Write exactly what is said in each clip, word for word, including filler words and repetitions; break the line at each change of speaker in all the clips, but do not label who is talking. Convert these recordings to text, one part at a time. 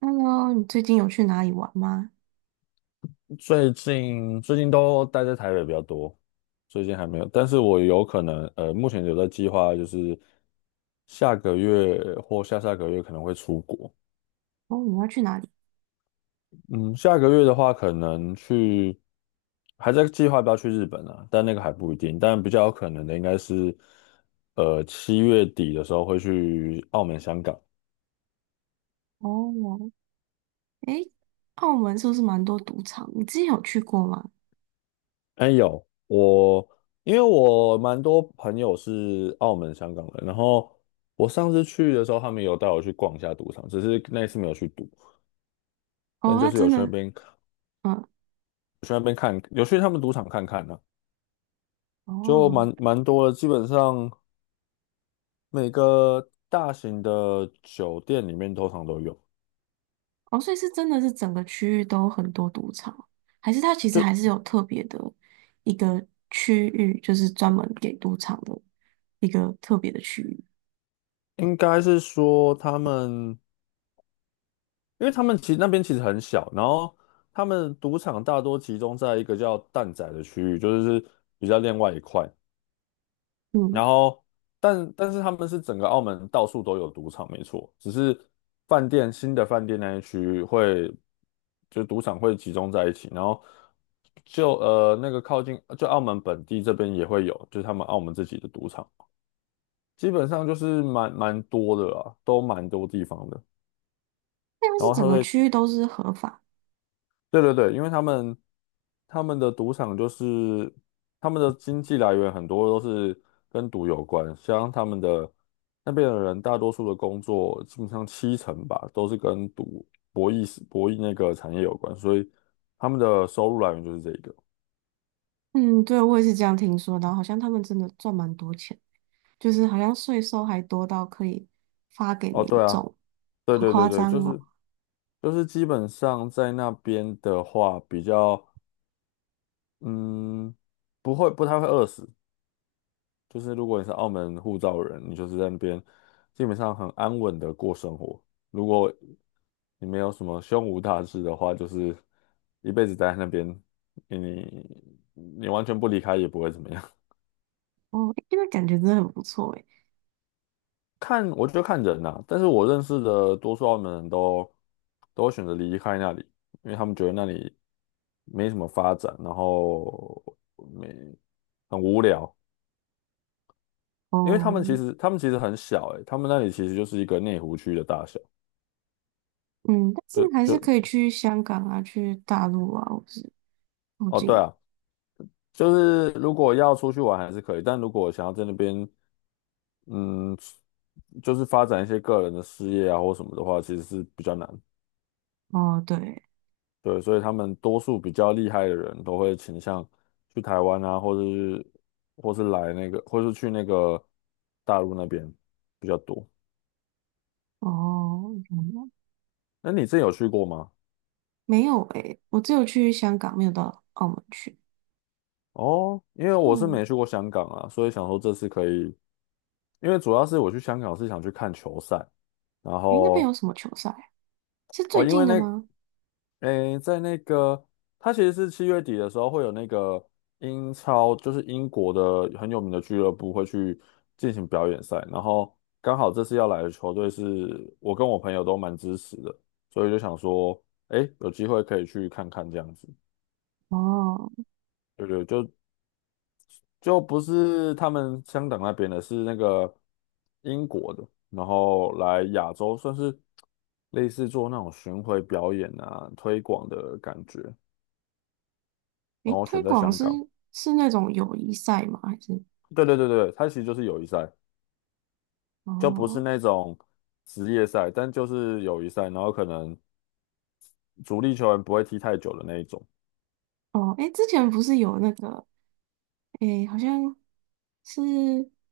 Hello，你最近有去哪里玩吗？
最近最近都待在台北比较多。最近还没有，但是我有可能，呃，目前有在计划，就是下个月或下下个月可能会出国。
哦，你要去哪里？
嗯，下个月的话，可能去，还在计划要不要去日本啊，但那个还不一定。但比较有可能的应该是，呃，七月底的时候会去澳门、香港。
哦，诶，澳门是不是蛮多赌场？你之前有去过吗？
哎，有我，因为我蛮多朋友是澳门、香港人，然后我上次去的时候，他们有带我去逛一下赌场，只是那一次没有去赌，但
哦，
就
那
是有
真
去那
的，
边，有
嗯，
去那边看，有去他们赌场看看呢、就
哦，
蛮蛮多的，基本上每个大型的酒店里面通常都有，
哦，所以是真的是整个区域都很多赌场，还是它其实还是
就
有特别的一个区域，就是专门给赌场的一个特别的区域？
应该是说他们，因为他们其实那边其实很小，然后他们赌场大多集中在一个叫蛋仔的区域，就是比较另外一块。
嗯，
然后，但但是他们是整个澳门到处都有赌场，没错，只是饭店新的饭店那一区会，就赌场会集中在一起，然后就呃那个靠近，就澳门本地这边也会有，就是他们澳门自己的赌场，基本上就是蛮蛮多的啦，都蛮多地方的，
那要
然
是
后他
整个
会。
区域都是合法，
对对对，因为他们他们的赌场就是他们的经济来源很多都是跟赌有关，像他们的那边的人，大多数的工作基本上七成吧都是跟赌、博弈，是博弈那个产业有关，所以他们的收入来源就是这个。
嗯，对，我也是这样听说的，然后好像他们真的赚蛮多钱。就是好像税收还多到可以发给
哦，
民
对啊，
众，
对
好
对
夸
对对，
张
就
哦！
是就是基本上在那边的话，比较嗯不会，不太会饿死，就是如果你是澳门护照人，你就是在那边基本上很安稳的过生活。如果你没有什么胸无大志的话，就是一辈子待在那边，你你完全不离开也不会怎么样。
哦，诶那感觉真的很不错诶。
看，我觉得看人呐、但是我认识的多数澳门人都都会选择离开那里，因为他们觉得那里没什么发展，然后没很无聊。因为他
哦，
们其实他们其实很小、欸，他们那里其实就是一个内湖区的大小。
嗯，但是
就
还是
就
可以去香港啊，去大陆啊，或是附
哦，
近。
对啊，就是如果要出去玩还是可以，但如果想要在那边，嗯，就是发展一些个人的事业啊或什么的话，其实是比较难。
哦，对，
对，所以他们多数比较厉害的人都会倾向去台湾啊，或者是或是来那个，或是去那个大陆那边比较多。
哦，嗯
那你之前有去过吗？
没有诶，我只有去香港，没有到澳门去。
哦，因为我是
嗯，
没去过香港啊，所以想说这次可以，因为主要是我去香港是想去看球赛。然
诶，那边
后
有什么球赛啊是
哦，
最
因
近
为
的
那，
吗？
诶，在那个，他其实是七月底的时候会有那个英超，就是英国的很有名的俱乐部会去进行表演赛，然后刚好这次要来的球队是我跟我朋友都蛮支持的，所以就想说，诶，有机会可以去看看这样子。
哦，
对对，就就不是他们香港那边的，是那个英国的，然后来亚洲算是类似做那种巡回表演啊、推广的感觉。
诶，
然后
推
选在
广
香
是
港。
是那种友谊赛吗？还是？
对对对对，它其实就是友谊赛，就不是
哦
那种职业赛，但就是友谊赛，然后可能主力球员不会踢太久的那一种。
哦，诶，之前不是有那个诶，好像是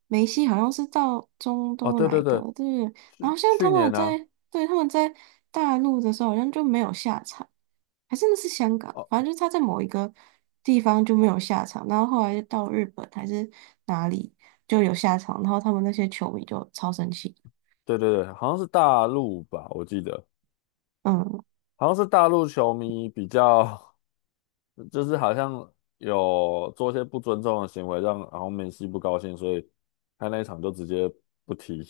梅西，好像是到中
哦，
东
对
来
对
的，对
对，
不对？然后
去
像他
去
们
年啊，
在，对，他们在大陆的时候，好像就没有下场，还真的是香港，反
哦，
正就是他在某一个地方就没有下场，然后后来就到日本还是哪里就有下场，然后他们那些球迷就超生气。
对对对，好像是大陆吧，我记得
嗯，
好像是大陆球迷比较，就是好像有做一些不尊重的行为，让然后梅西不高兴，所以他那一场就直接不踢，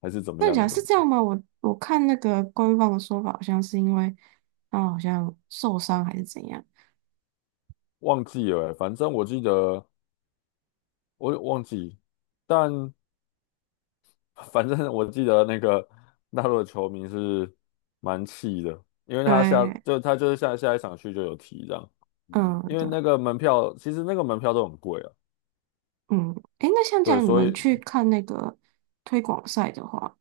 还是怎么
那你
样
讲
的，
是这样吗？我我看那个官方的说法，好像是因为他们好像受伤还是怎样。
忘记了欸，反正我记得。我有忘记，但反正我记得那个大陆的球迷是蛮气的，因为他下
对，
就他就是下下一场去就有提这样，
嗯，
因为
对。
那个门票，其实那个门票都很贵啊，
嗯，诶，那像这
对，
样你
所
们
以
去看那个推广赛的话，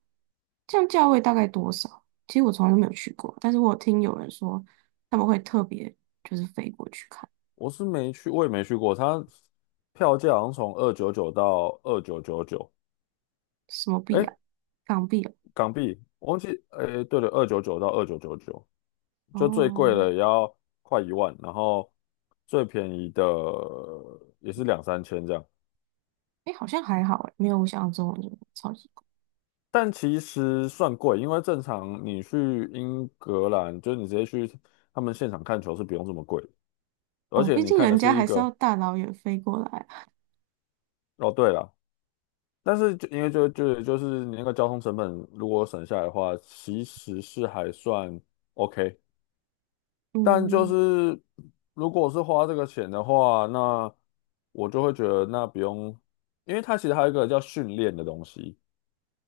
这样价位大概多少？其实我从来都没有去过，但是我有听有人说他们会特别就是飞过去看
我是没去，我也没去过。他票价好像从二九九到二九九九，
什么币
哎，
啊，港币啊
港币，我忘记，哎，对了，二九九到二九九九，就最贵
哦，
的也要快一万，然后最便宜的也是两三千这样。
诶，好像还好诶，没有我想象中的那么超级贵
但其实算贵，因为正常你去英格兰，就是你直接去他们现场看球是不用这么贵的，而
哦，
且
毕
你
竟
看
人
的
家
是一
还是要
个。
大老远飞过来啊
哦，对了，但是就因为就就就是你那个交通成本如果省下来的话，其实是还算 OK，但就
嗯，
是如果是花这个钱的话，那我就会觉得那不用，因为它其实还有一个叫训练的东西。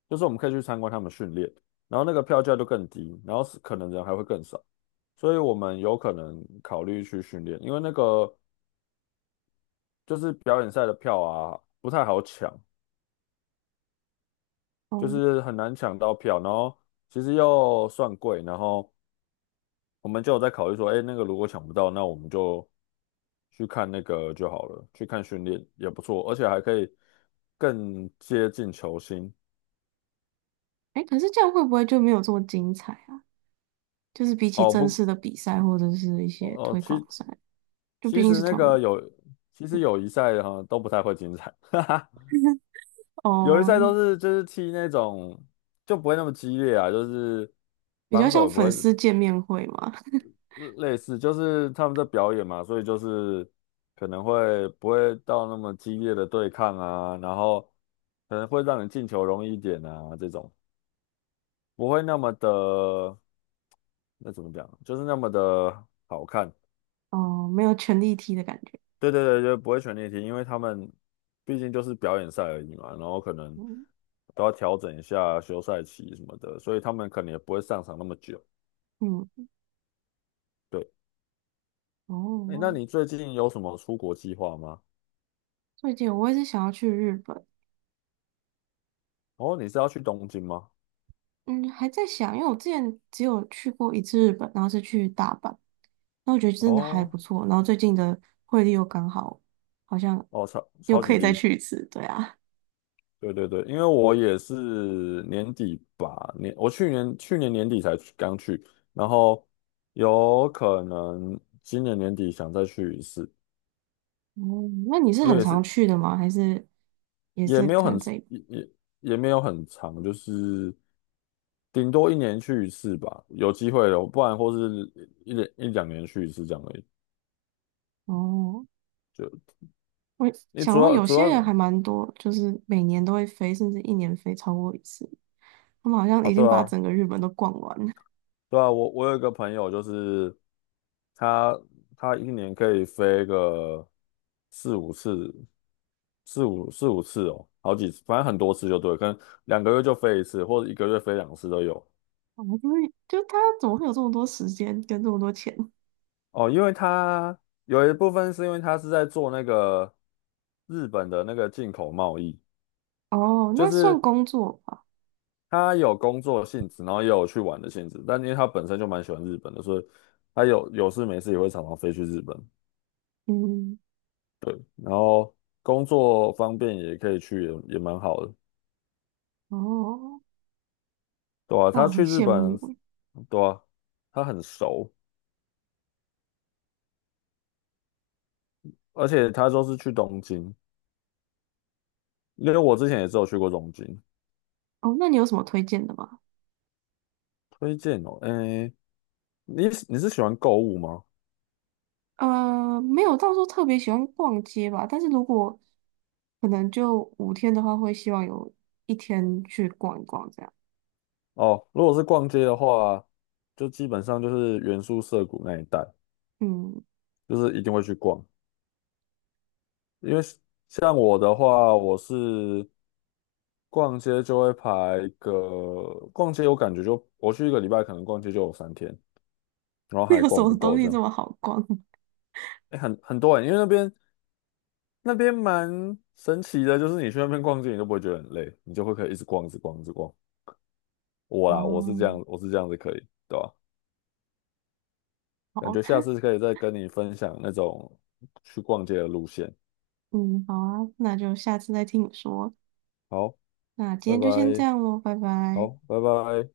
就是我们可以去参观他们训练，然后那个票价就更低，然后是可能人还会更少，所以我们有可能考虑去训练，因为那个就是表演赛的票啊不太好抢，就
哦，
是很难抢到票，然后其实又算贵，然后我们就有在考虑说，哎，那个如果抢不到，那我们就去看那个就好了，去看训练也不错，而且还可以更接近球星。
诶，可是这样会不会就没有这么精彩啊？就是比起
哦
正
不，
式的比赛或者是一些
哦，哦
推广
其
赛，就毕
其
竟
实
是
那
他
个
们
有，其实友谊赛哈都不太会精彩，哈哈，友谊赛都
哦。
是就是踢那种就不会那么激烈啊，就是
比较
防守
像
也不
粉
会
丝见面会嘛，
类类似，就是他们在表演嘛，所以就是可能会不会到那么激烈的对抗啊，然后可能会让你进球容易一点啊，这种不会那么的，那怎么讲，就是那么的好看。
哦，没有权力踢的感觉。
对对对，就不会选练题，因为他们毕竟就是表演赛而已嘛，然后可能
嗯
都要调整一下休赛期什么的，所以他们可能也不会上场那么久。
嗯，
对，诶，那
哦，
你最近有什么出国计划吗？
最近我也是想要去日本，
哦，你是要去东京吗？
嗯，还在想，因为我之前只有去过一次日本，然后是去大阪，那我觉得真的还
哦
不错，然后最近的汇率又刚好，好像
哦，超
又
超
可
级
以再
低。
去一次，对啊。
对对对，因为我也是年底吧，年我去年去年年底才去刚去，然后有可能今年年底想再去一次。
哦，那你是
因
很
为也
常
是
去的吗？还是也
也
是
没有很
看这个？
也也也没有很长，就是顶多一年去一次吧，有机会的，不然或是一两一两年去一次这样而已。
哦，
就
我
你
想
主
说
要
有
主
些
要是。
人还蛮多，就是每年都会飞，甚至一年飞超过一次。他们好像
啊，
已
对
经把
啊，
整个日本都逛完了。
对啊，我我有一个朋友，就是他他一年可以飞个四五次，四五四五次哦，好几次，反正很多次就对，可能两个月就飞一次，或者一个月飞两次都有。
啊，就是就他怎么会有这么多时间跟这么多钱？
哦，因为他有一部分是因为他是在做那个日本的那个进口贸易，
哦，
就
那算
是
工作吧。
他有工作性质，然后也有去玩的性质。但因为他本身就蛮喜欢日本的，所以他有有事没事也会常常飞去日本，
嗯，
然后工作方便也可以去也，也蛮好的，
哦，
对啊，
哇，
他
很
去日
羡
本，
慕欸。
对啊，他很熟，而且他都是去东京，因为我之前也只有去过东京。
哦，那你有什么推荐的吗？
推荐哦，诶，你你是喜欢购物吗？
呃，没有到时候特别喜欢逛街吧，但是如果可能就五天的话，会希望有一天去逛一逛这样。
哦，如果是逛街的话，就基本上就是原宿涩谷那一带，
嗯，
就是一定会去逛。因为像我的话，我是逛街就会排个，逛街我感觉就我去一个礼拜，可能逛街就有三天，然后 还
有什
逛
么
不
东
够
西
这
这
样。
么好逛？
哎，很很多人，因为那边那边蛮神奇的，就是你去那边逛街，你都不会觉得很累，你就会可以一直逛，一直逛，一直逛。我啦，我是
哦，
这样，我是这样子可以，对吧？
好，
感觉下次可以再跟你分享那种去逛街的路线。
嗯，好啊，那就下次再听你说。
好，
那今
拜
天就先这
拜。
样喽，拜拜。
好，拜拜。